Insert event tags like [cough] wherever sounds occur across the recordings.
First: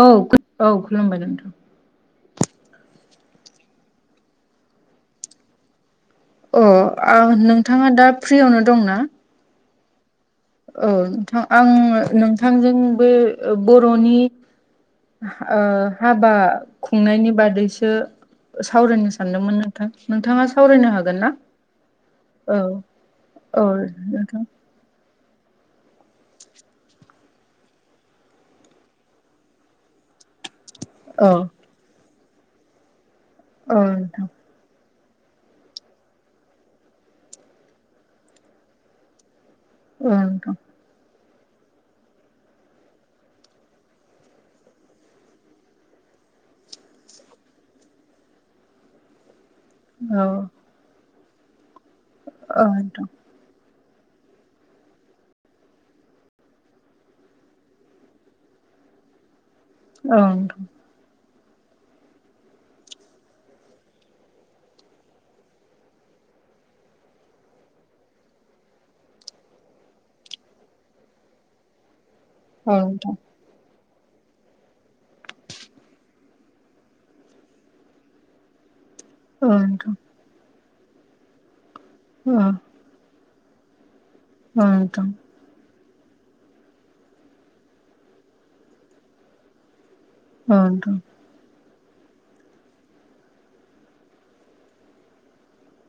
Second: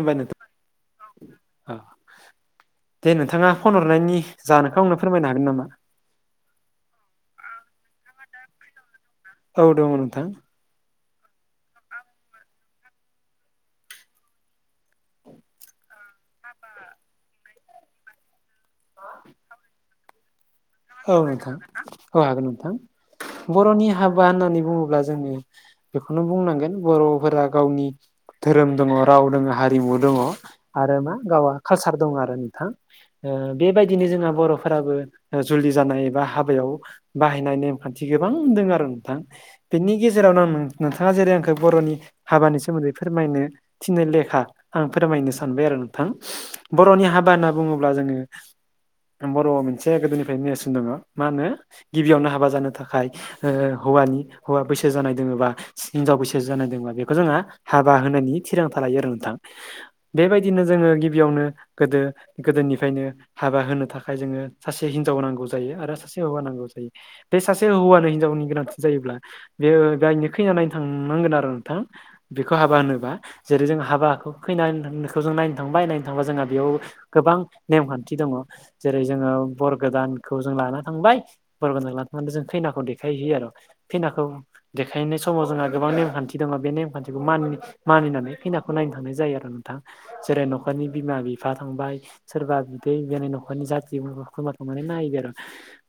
औ औ खुलुमबाय नोंथां दे नोंथाङा फन हरनायनि जाहोनखौ आंनो फोरमायनो हागोन नामा अह आ नोंथाङा दा फ्रियावनो दंना औ दङ नोंथां औ नोंथां आं नोंथांजों बे बर'नि ओ हाबा खुंनायनि बादैसो सावरायनो सानदोंमोन नोंथां नोंथाङा सावरायनो औ हागोन ना? नोंथां औ हागोन नोंथां औ बर'नि हाबा नोंथां होननानै बुङोब्ला जोंनि बेखौनो बुंनांगोन बर'फोरा गावनि धोरोम दङ राव दङ हारिमु दङ आरो मा औ गावा कालसार दं आरो नोंथां औ बेबायदिनो नोंथां जोंहा बर'फोराबो जुलि जानाय एबा हाबायाव बाहायनाय नेमखान्थि गोबां दङ आरो नोंथां बेनि औ गेजेरावनो आं नोंथां नोंथाङा जेरै आंखौ बर'नि हाबानि सोमोन्दै फोरमायनो थिननो लेखा आं फोरमायनो सानबाय आरो नोंथां बर'नि हाबा होनना बुङोब्ला जोङो बर' ससेया औ गोदोनिफ्राय नेयासिनो दङ मा होनो गिबियावनो हाबा औ जानो नोंथां थाखाय ओ हौवानि हौवा बैसो जानाय दोङोबा हिनजाव बैसो जानाय दंबा बेखौ जोंहा हाबा होनायनि थिरांथा लायो आरो नोंथां औ नोंथां बेबायदिनो जोङो गिबियावनो गोदो गोदोनिफ्रायनो हाबा होनो थाखाय जोङो सासे हिन जाव नांगौ जायो आरो सासे हौवा नांगौ जायो बे सासे हौवा आरो हिनजावनि गोनांथि जायोब्ला बे ओ [unintelligible] खैना नायनो थांनांगोन आरो नोंथां बेखौ औ हाबा होनोबा नोंथां जेरै जों हाबाखौ खैना खौ जों नायनो थांबाय नायनो थांबा जोंहा बेयाव गोबां नेमखान्थि दङ जेरै जोङो औ बर नोंथां खौ जों लाना थांबाय बर गोनखौ लाना थांना जों खैनाखौ देखायहैयो आरो खैनाखौ औ नोंथां देखायनो समाव जोंहा गोबां नेमखान्थि दङ बे नेमखान्थिखौ मानि मानिनानै खैनाखौ नायनो थांनाय जायो आरो नोंथां जेरै औ नोंथां औ न'खरनि बिमा बिफा थांबाय सोरबा बिबथै बेनि न'खरनि जाथि खुरमा थारमाने नायैबाय आरो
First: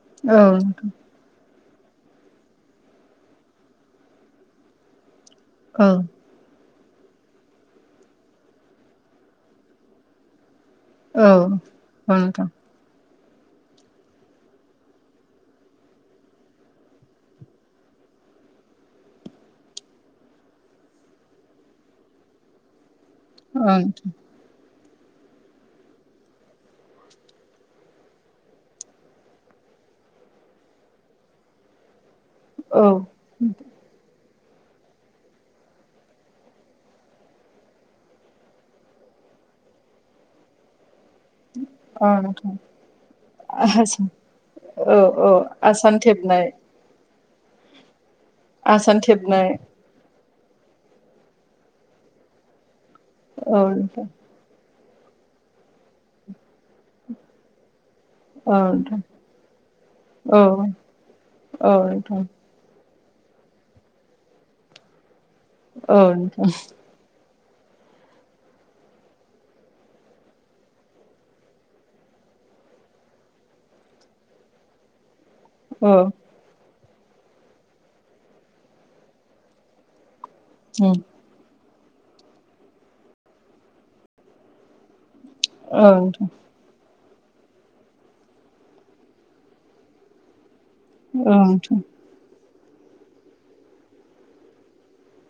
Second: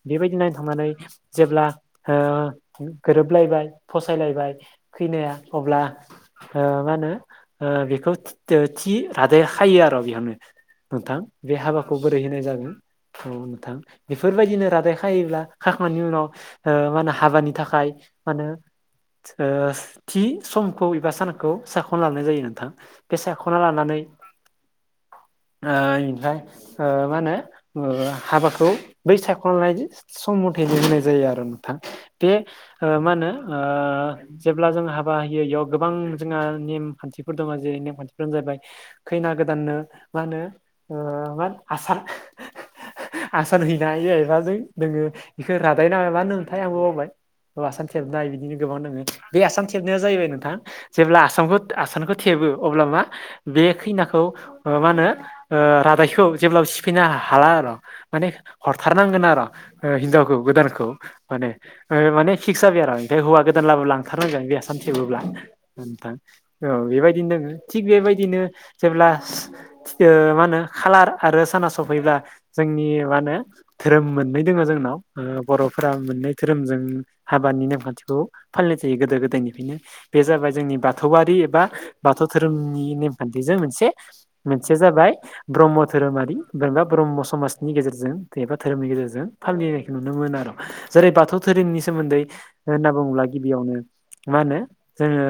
बेबायदि नायनो नोंथां थांनानै जेब्ला ओ गोरोबलायबाय फसायलायबाय खैनाया अब्ला औ ओ मा होनो ओ बेखौ थि थि रादाय खायो आरो बेयावनो नोंथां औ बे हाबाखौ औ बोरै होनाय नोंथां जागोन औ थां बेफोरबायदिनो रादाय खायोब्ला खाखांनायनि उनाव ओ मा होनो हाबानि थाखाय मा होनो ओ थि समखौ एबा सानखौ साख'नो लानाय जायो नोंथां बेसायख'ना लानानै ओ इनिफ्राय ओ मा होनो हाबाखौ बै सायख'नाय सम मथेनो होनाय जायो आरो नोंथां बे औ ओ मा होनो ओ जेब्ला जों हाबा होयो इयाव गोबां जोंहा नेम खान्थिफोर दङ जेरै नेम खान्थिफोरानो जाहैबाय खैना गोदाननो मा होनो ओ मा आसान औ नोंथां आसान हैना होयो एबा औ नोङो औ बेखौ रादाय आसान थेबनाय [unintelligible] बावबाय आसाम थेबनाय बिदिनो गोबां आसान दोङो बे थेबनाय आसान थे थेबनाया जाहैबाय नोंथां जेब्ला आसामखौ आसानखौ थेबो अब्ला मा औ बे नोंथां खैनाखौ ओ मा होनो ओ रादायखौ जेब्लाबो सिफायनो हाला आरो माने औ नोंथां हरथारनांगोन आर हिनजावखौ औ गोदानखौ माने ओ माने फिक्स जाबाय आरो ओमफ्राय हौ गोदान लाबो लांथारनांगोन बे आसान थेबोब्ला नोंथां औ बेबायदिनो दोङो थिग बेबायदिनो जेब्ला ओ मा होनो खालार आरो साना सफैब्ला जोंनि मा होनो धोरोम मोननै दोङो जोंनाव ओ बर'फोरा औ नोंथां औ मोननै धोरोमजों हाबानि नेमखान्थिखौ फालिनाय जायो गोदो गोदायनिफ्रायनो बे जाबाय जोंनि उम बाथौआरि एबा बाथौ धोरोमनि नेमखान्थिजों मोनसे मोनसेया जाबाय ब्रह्म औ नोंथां धोरोमारि बा ब्रह्म समाजनि गेजेरजों एबा धोरोमनि गेजेरजों फालिनायखौ नुनो मोनो आरो। जेरै बाथौ धोरोमनि औ सोमोन्दै होनना बुङोब्ला गिबियावनो मा होनो जोङो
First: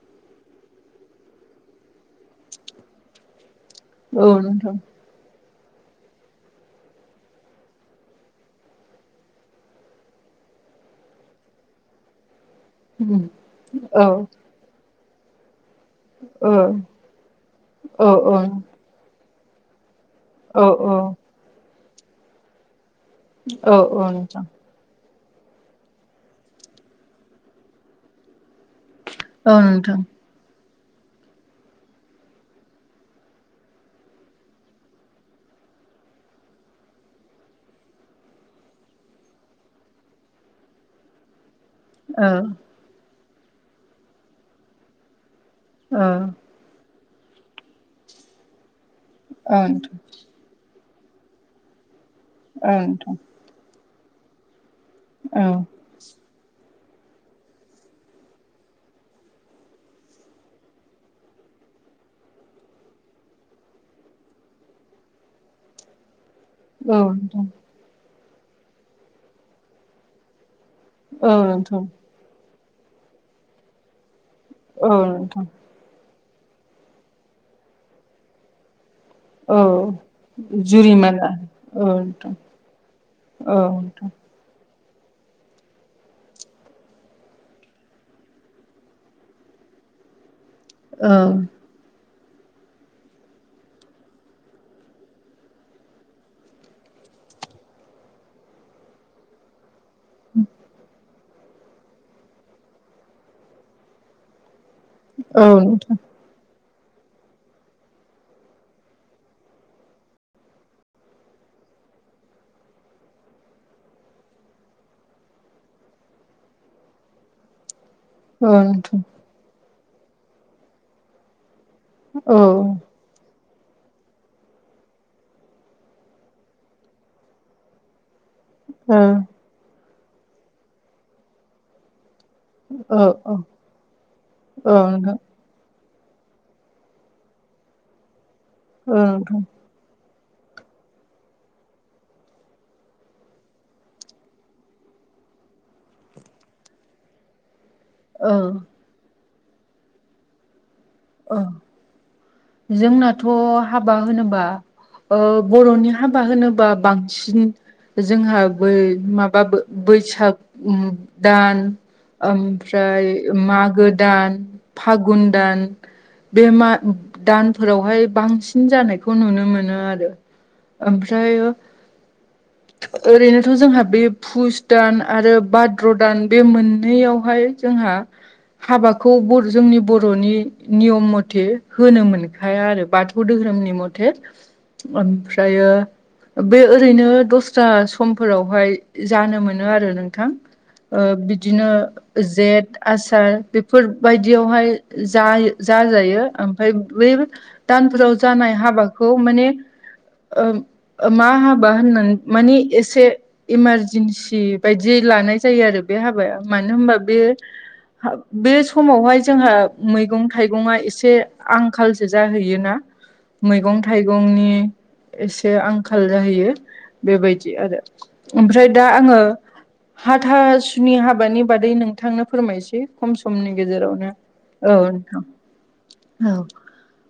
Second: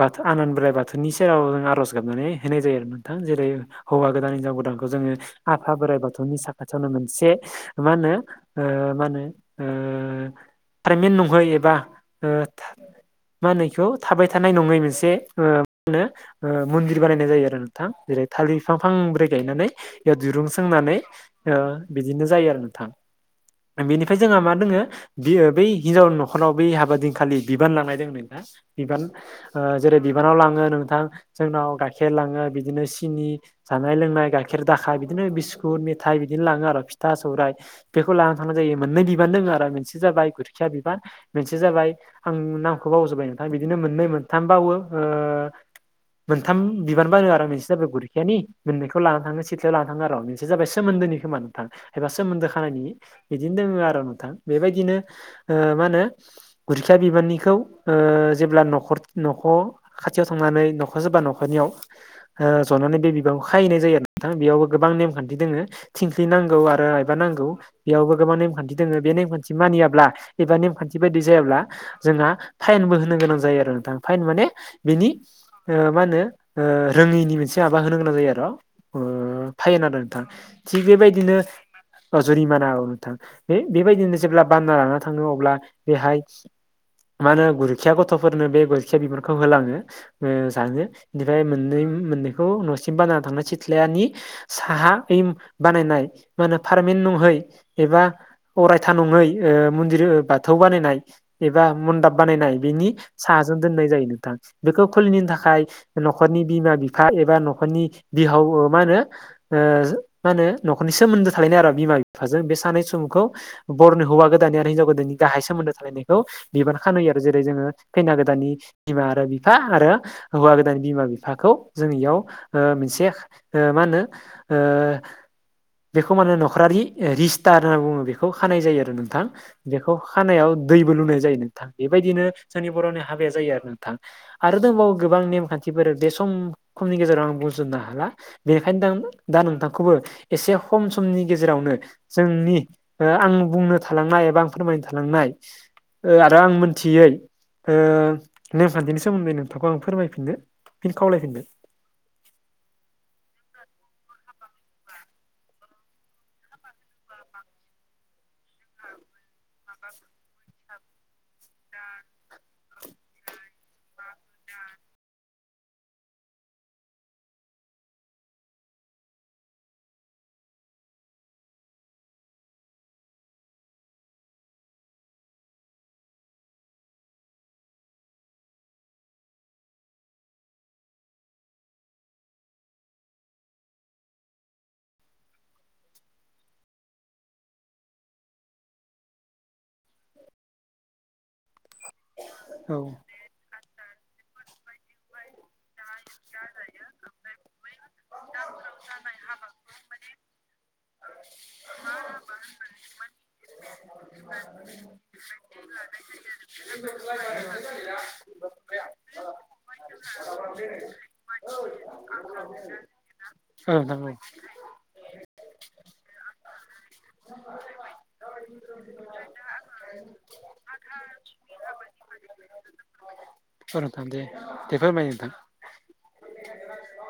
बाथौ आनान बोराय बाथौनि सेराव आर'ज गाबनानै होनाय जायो नोंथां जेरै हौवा नोंथां गोदान औ हिनजाव नोंथां गोदानखौ जोङो आफा बोराइ बाथौ बाथौनि साखाथियावनो मोनसे मा होनो ओ मा होनो ओ पारमिन्ट नंहै एबा ओ उम मा होनो इखौ औ थाबाय था नाय नङै मोनसे ओ माहोनो ओ औ मन्दिर बानायनाय जायो आरो नोंथां औ जेरै थालिर बिफां फांब्रै गायनानै बेयाव दिरुं औ सोंनानै ओ बिदिनो जायो आरो नोंथां औ औ बेनिफ्राय जोंहा नोंथां मा दोङो बियो बै हिनजावनि न'खराव बै हाबा दिनखालि बिबान लांनाय दों ना बिबान औ ओ जेरै नोंथां बिबानाव लाङो नोंथां जोंनाव गाइखेर लाङो बिदिनो सिनि जानाय लोंनाय गाइखेर दाखा बिदिनो बिस्कुट मेथाइ बिदिनो लाङो आरो फिथा सौराइ बेखौ लाना थांनाय जायो मोननै बिबान दोङो आरो मोनसे जाबाय गुरखिया बिबान मोनसे जाबाय औ आं नामखौ बावजोबबाय नोंथां बिदिनो मोननै मोनथाम बावो ओ ओ। मोनथाम बिबान बारो आरो मोनसे जाबाय गुरखियानि मोननैखौ लानानै थाङो सिथ्लायाव लाना थाङो औ आरो मोनसे जाबाय सोमोन्दोनि खोमा नोंथां एबा नोंथां सोमोन्दो खानायनि बिदिनो दङ आरो नोंथां बेबायदिनो औ नोंथां ओ औ मा होनो गुरखिया बिबारनिखौ ओ जेब्ला न'खर न'खो खाथियाव थांनानै न'खरजों बा न'खरनियाव ओ जनानै बे बिबांखौ खाहैनाय जायो आरो नोंथां बेयावबो गोबां नेमखान्थि दोङो। थिंख्लि नांगौ आरो औ नोंथां आइबा नांगौ। बेयावबो गोबां नेमखान्थि दोङो बे नेमखान्थि मानियाब्ला एबा नेमखान्थि बायदि जायाब्ला औ जोंहा फाइनबो होनो गोनां जायो आरो नोंथां फाइन माने नोंथां औ बिनि नोंथां ओ मा होनो ओ रोङैनि मोनसे माबा होनो गोनां जायो आर' ओ औ फाइन आरो नोंथां। थिग जुरिमाना बेबायदिनो औ नोंथां जुरिमाना औ नोंथां बे औ नोंथां बेबायदिनो जेब्ला बानना लाना थाङो अब्ला बेहाय मा होनो गुरखिया गथ'फोरनो बे गुरखिया बिबानखौ होलाङो ओ जानो औ इनिफ्राय मोननै मोननै खौ न'सिम बानना थांना सिथ्लानि साहा बै बानायनाय मा होनो पारमेन नङै एबा अरायथा नङै ओ मनदिर बाथौ बानायनाय एबा मनदाब बानायनाय बेनि साहाजों दोननाय जायो नोंथां बेखौ खुलिनो औ थाखाय नोंथां न'खरनि बिमा बिफा एबा न'खरनि बिहाव ओ मा होनो ओ मा होनो न'खरनि सोमोन्दो थालायनाय आरो बिमा बिफाजों बे सानै सुबुंखौ बर'नि हौवा गोदान आरो हिनजाव गोदाननि गाहाय सोमोन्दो थालायनायखौ बिबान खानो होयो आरो जेरै जोङो खैना औ गोदाननि नोंथां बिमा आरो बिफा आरो हौवा गोदान बिमा बिफाखौ जों इयाव औ ओ मोनसे ओ मा होनो ओ बेखौ माने न'खरारि रिस्टार होनना बुङो बेखौ खानाय जायो आरो औ नोंथां। बेखौ खानायाव दैबो लुनाय जायो नोंथां बेबायदिनो जोंनि बर'नि औ हाबाया जायो आरो नोंथां आरो औ औ दंबावो नोंथां गोबां नेमखान्थि बे सम खमनि गेजेरावनो बुंजुबनो हाला बेखायनो दा दा नोंथां खौबो एसे खम समनि गेजेरावनो जोंनि आं बुंनो थालांनाय एबा आं फोरमायनो थालांनाय आरो आं मोनथियै ओ औ नेमखान्थिनि सोमोन्दै नोंथांखौ आं फोरमायफिननो फिन औ खावलायफिनबाय। जोंनाथ' हाबा होनोबा ओ बर'नि हाबा होनोबा बांसिन जोंहा बै माबा बैसाग दान ओमफ्राय मागो दान फागुन दान बेमार दानफोरावहाय बांसिन जानायखौ नुनो मोनो आरो। ओमफ्राय ओरैनोथ' जोंहा बे फुस दान आरो भाद्र दान बे मोननैयावहाय जोंहा हाबाखौ जोंनि बर'नि नियम मथे होनो मोनखाया आरो बाथौ धोरोमनि मथे ओमफ्रायो बे ओरैनो दस्रा समफोरावहाय जानो मोनो आरो नोंथां ओ बिदिनो औ जेत आसार बेफोरबायदियावहाय जा जाजायो ओमफ्राय बेै दानफोराव जानाय हाबाखौ माने ओ मा हाबा होननानै मानि एसे इमारजेन्सि बायदि लानाय जायो आरो बे हाबाया मानो होनबा बे बे समावहाय जोंहा मैगं थाइगंआ एसे आंखालसो जाहैयोना औ मैगं नोंथां औ थाइगंनि एसे आंखाल जाहैयो बेबायदि आरो। ओमफ्राय दा आङो हाथासुनि हाबानि बादै नोंथांनो फोरमायसै खम समनि औ नोंथां गेजेरावनो। दे दे फोरमाय औ नोंथां नोंथां औ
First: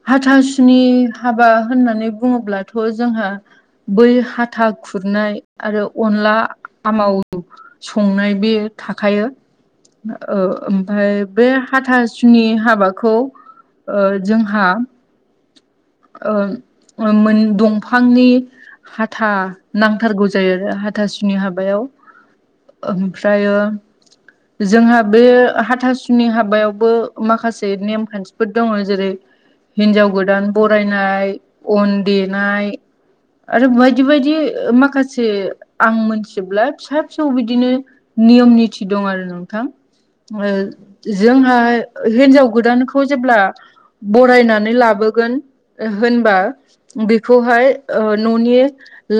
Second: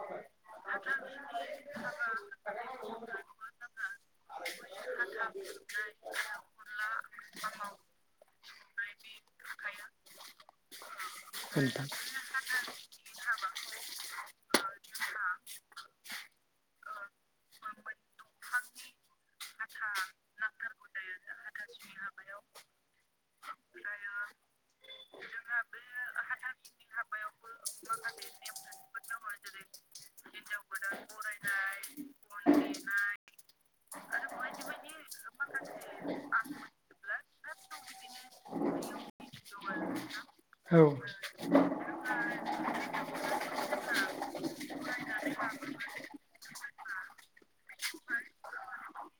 हाथासुनि हाबा होननानै बुङोब्लाथ' जोंहा बै हाथा खुरनाय आरो अनला आमाव संनाय बे थाखायो ओ ओमफफ्राय बे औ नोंथां हाथासुनि हाबाखौ ओ जोंहा ओ मोन दंफांनि हाथा नांथारगौ जायो आरो हाथ सुनि हाबायाव ओमफ्रायो जोंहा बे हाथासुनि हाबायावबो माखासे नेम खान्थिफोर दङ जेरै हिनजाव गोदान बरायनाय, अन देनाय आरो बायदि बायदि माखासे आं मोनथिजोबला फिसा फिसौ बिदिनो नियम निथि दं आरो नोंथां ओ औ जोंहा हिन्जाव गोदानखौ जेब्ला बरायनानै लाबो गोन होनबा बेखौहाय न'नि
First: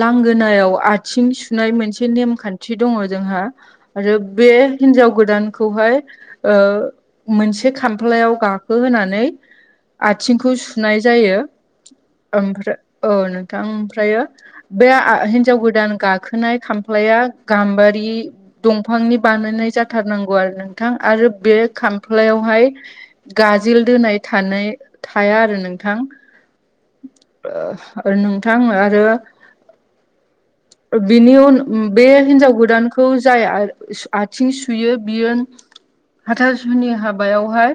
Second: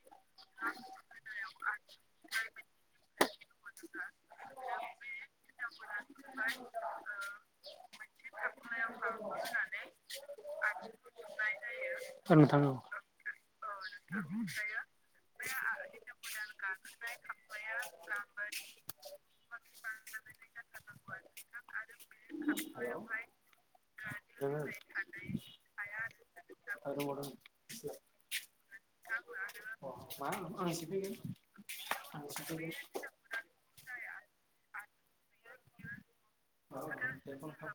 लांगोनायाव आथिं सुनाय मोनसे नेमखान्थि दङ जोंहा। आरो बे हिन्जाव गोदानखौहाय ओ मोनसे खाम फ्लायाव गाखो होनोनानै आथिंखौ सुनाय जायो औ नोंथां औ ओमफ्राय औ नोंथां ओमफ्रायो बे हिन्जाव गोदान गाखोनाय खामफ्लाया गाम्बारि दंफांनि बानायनाय जाथारनांगौ आरो नोंथां आरो बे खामफ्लायावहाय गाजोल दोनाय थानाय थाया आरो नोंथां। नोंथां आरो [unintelligible] बिनि उन बे हिनजाव गोदानखौ जाय आथिं सुयो बियो हाथासुनि हाबायावहाय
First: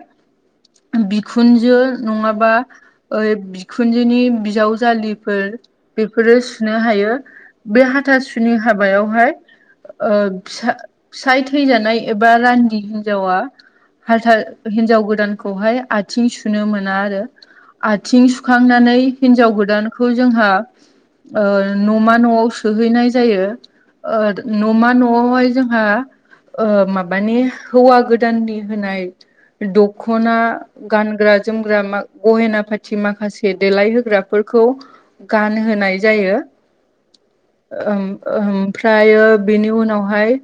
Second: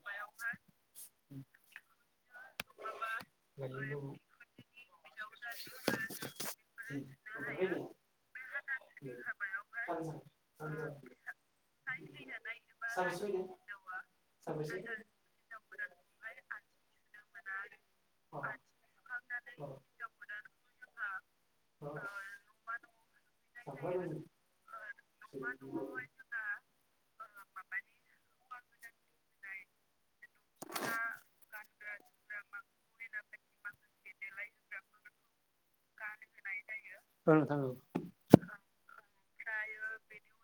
बिखुनजो नङाबा ओइ बिखुनजोनि बिजावजालिफोर बेफोरो सुनो हायो। बे हाथासुनि हाबायावहाय ओ फिसा फिसाय थैजानाय एबा रान्दि हिन्जावा हालथार हिनजाव गोदानखौहाय आथिं सुनो मोना आरो। आथिं सुखांनानै हिन्जाव गोदानखौ जोंहा ओ न'मा न'आव सोहैनाय जायो। ओ न'मा न'आवहाय जोंहा ओ माबानि हौवा गोदाननि होनाय दख'ना गानग्रा -जोमग्रा गहेना पाथि माखासे देलायहोग्राफोरखौ गान होनाय जायो। नोंथां औ ओम। ओमफ्रायो बेनि उनावहाय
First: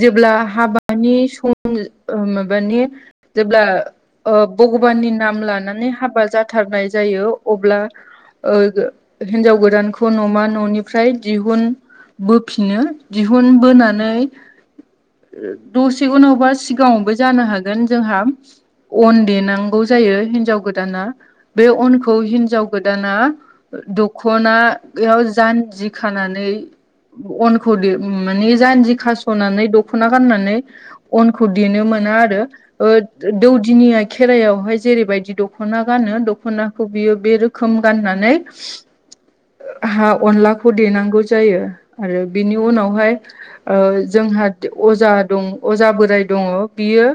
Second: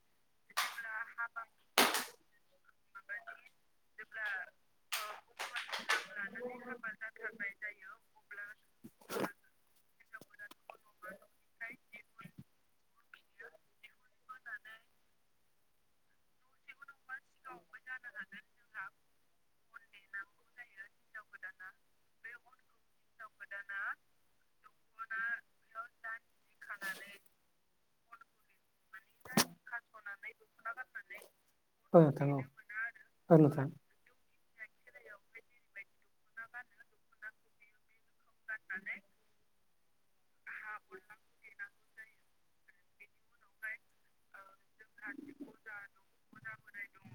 जेब्ला हाबानि सम माबानि जेब्ला भगबाननि नाम लानानै हाबा जाथारनाय जायो अब्ला ओ हिनजाव गोदानखौ न'मा न'निफ्राय दिहुन बोफिनो दिहुनबोनानै दसे उनावबा सिगाङावबो जानो हागोन जोंहा अन देनांगौ जायो हिन्जाव गोदाना बे अनखौ हिन्जाव गोदाना दखनायाव जान्जि खानानै अनखौ मानानि जानजि खास'नानै दख'ना गाननानै अनखौ देनो औ मोना नोंथां औ आरो ओ औ दौ नोंथां [unintelligible] खेराइायावहाय जेरैबायदि दख'ना गानो दख'नाखौ बियो बे रोखोम गाननानै हा अनलाखौ देनांगौ जायो। आरो बिनि ओ उनावहाय जोंहा अजा दं अजा बोराय दङ। बियो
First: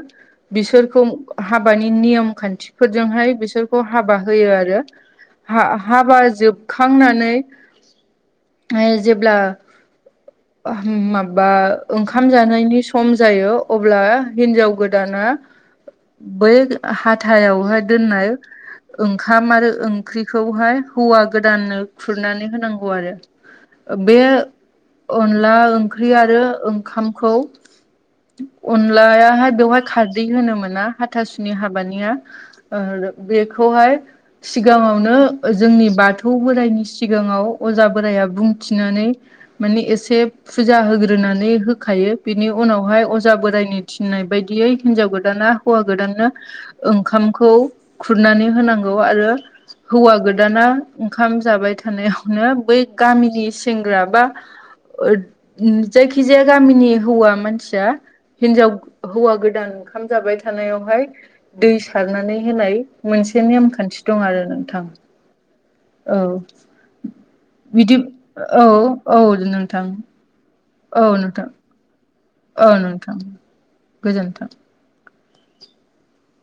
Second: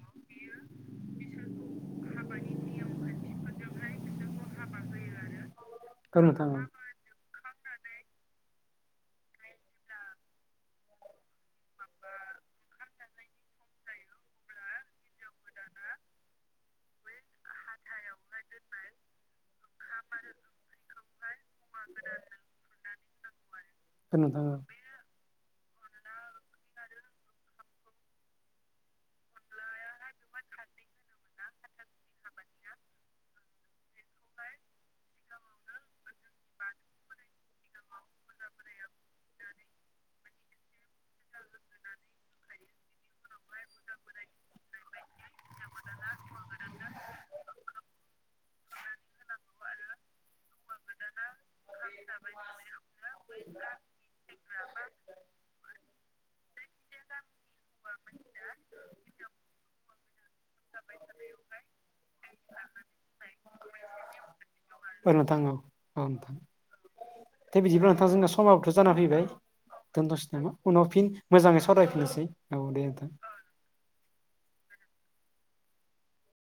बिसोरखौ हाबानि नियम खान्थिफोरजोंहाय बिसोरखौ हाबा होयो आरो। हा -हाबा औ नोंथां औ जोबखांनानै हाय जेब्ला [unintelligible] माबा ओंखाम जानायनि सम जायो अब्ला हिन्जाव गोदाना बै हाथायावहाय दोननाय ओंखाम आरो ओंख्रिखौहाय हौवा गोदाननो खुरनानै होनांगौ आरो औ बे नोंथां औ अनला ओंख्रि आरो ओंखामखौ अनलायाहाय बेवहाय खारदै होनो मोना। हाथासुनि हाबानिया ओ बेखौहाय सिगाङावनो जोंनि बाथौ बोरायनि सिगाङाव अजा बोराया बुंथिनानै माने एसे फुजा होग्रोनानै होखायो। बिनि उनावहाय अजा बोरायनि थिननाय बायदियै हिनजाव गोदाना हौवा गोदाननो ओंखामखौ खुरनानै होनांगौ आरो हौवा गोदाना ओंखाम जाबाय थानायावनो बै गामिनि सेंग्रा बा जायखिजाया गामिनि हौवा मानसिया हिनजाव हौवा गोदान ओंखाम जाबाय बेयावहाय दै सारनानै होनाय मोनसे नेमखान्थि दं आरो नोंथां। औ [unintelligible] दे बिदिब्ला बिदि नोंथां जोंना औ समाबोथ' जाना औ फैबाय नोंथां दोनथ'सै नामा? उनाव औ फिन नोंथां मोजाङै सावरायफिननोसै। औ नोंथां, गोजोनथों।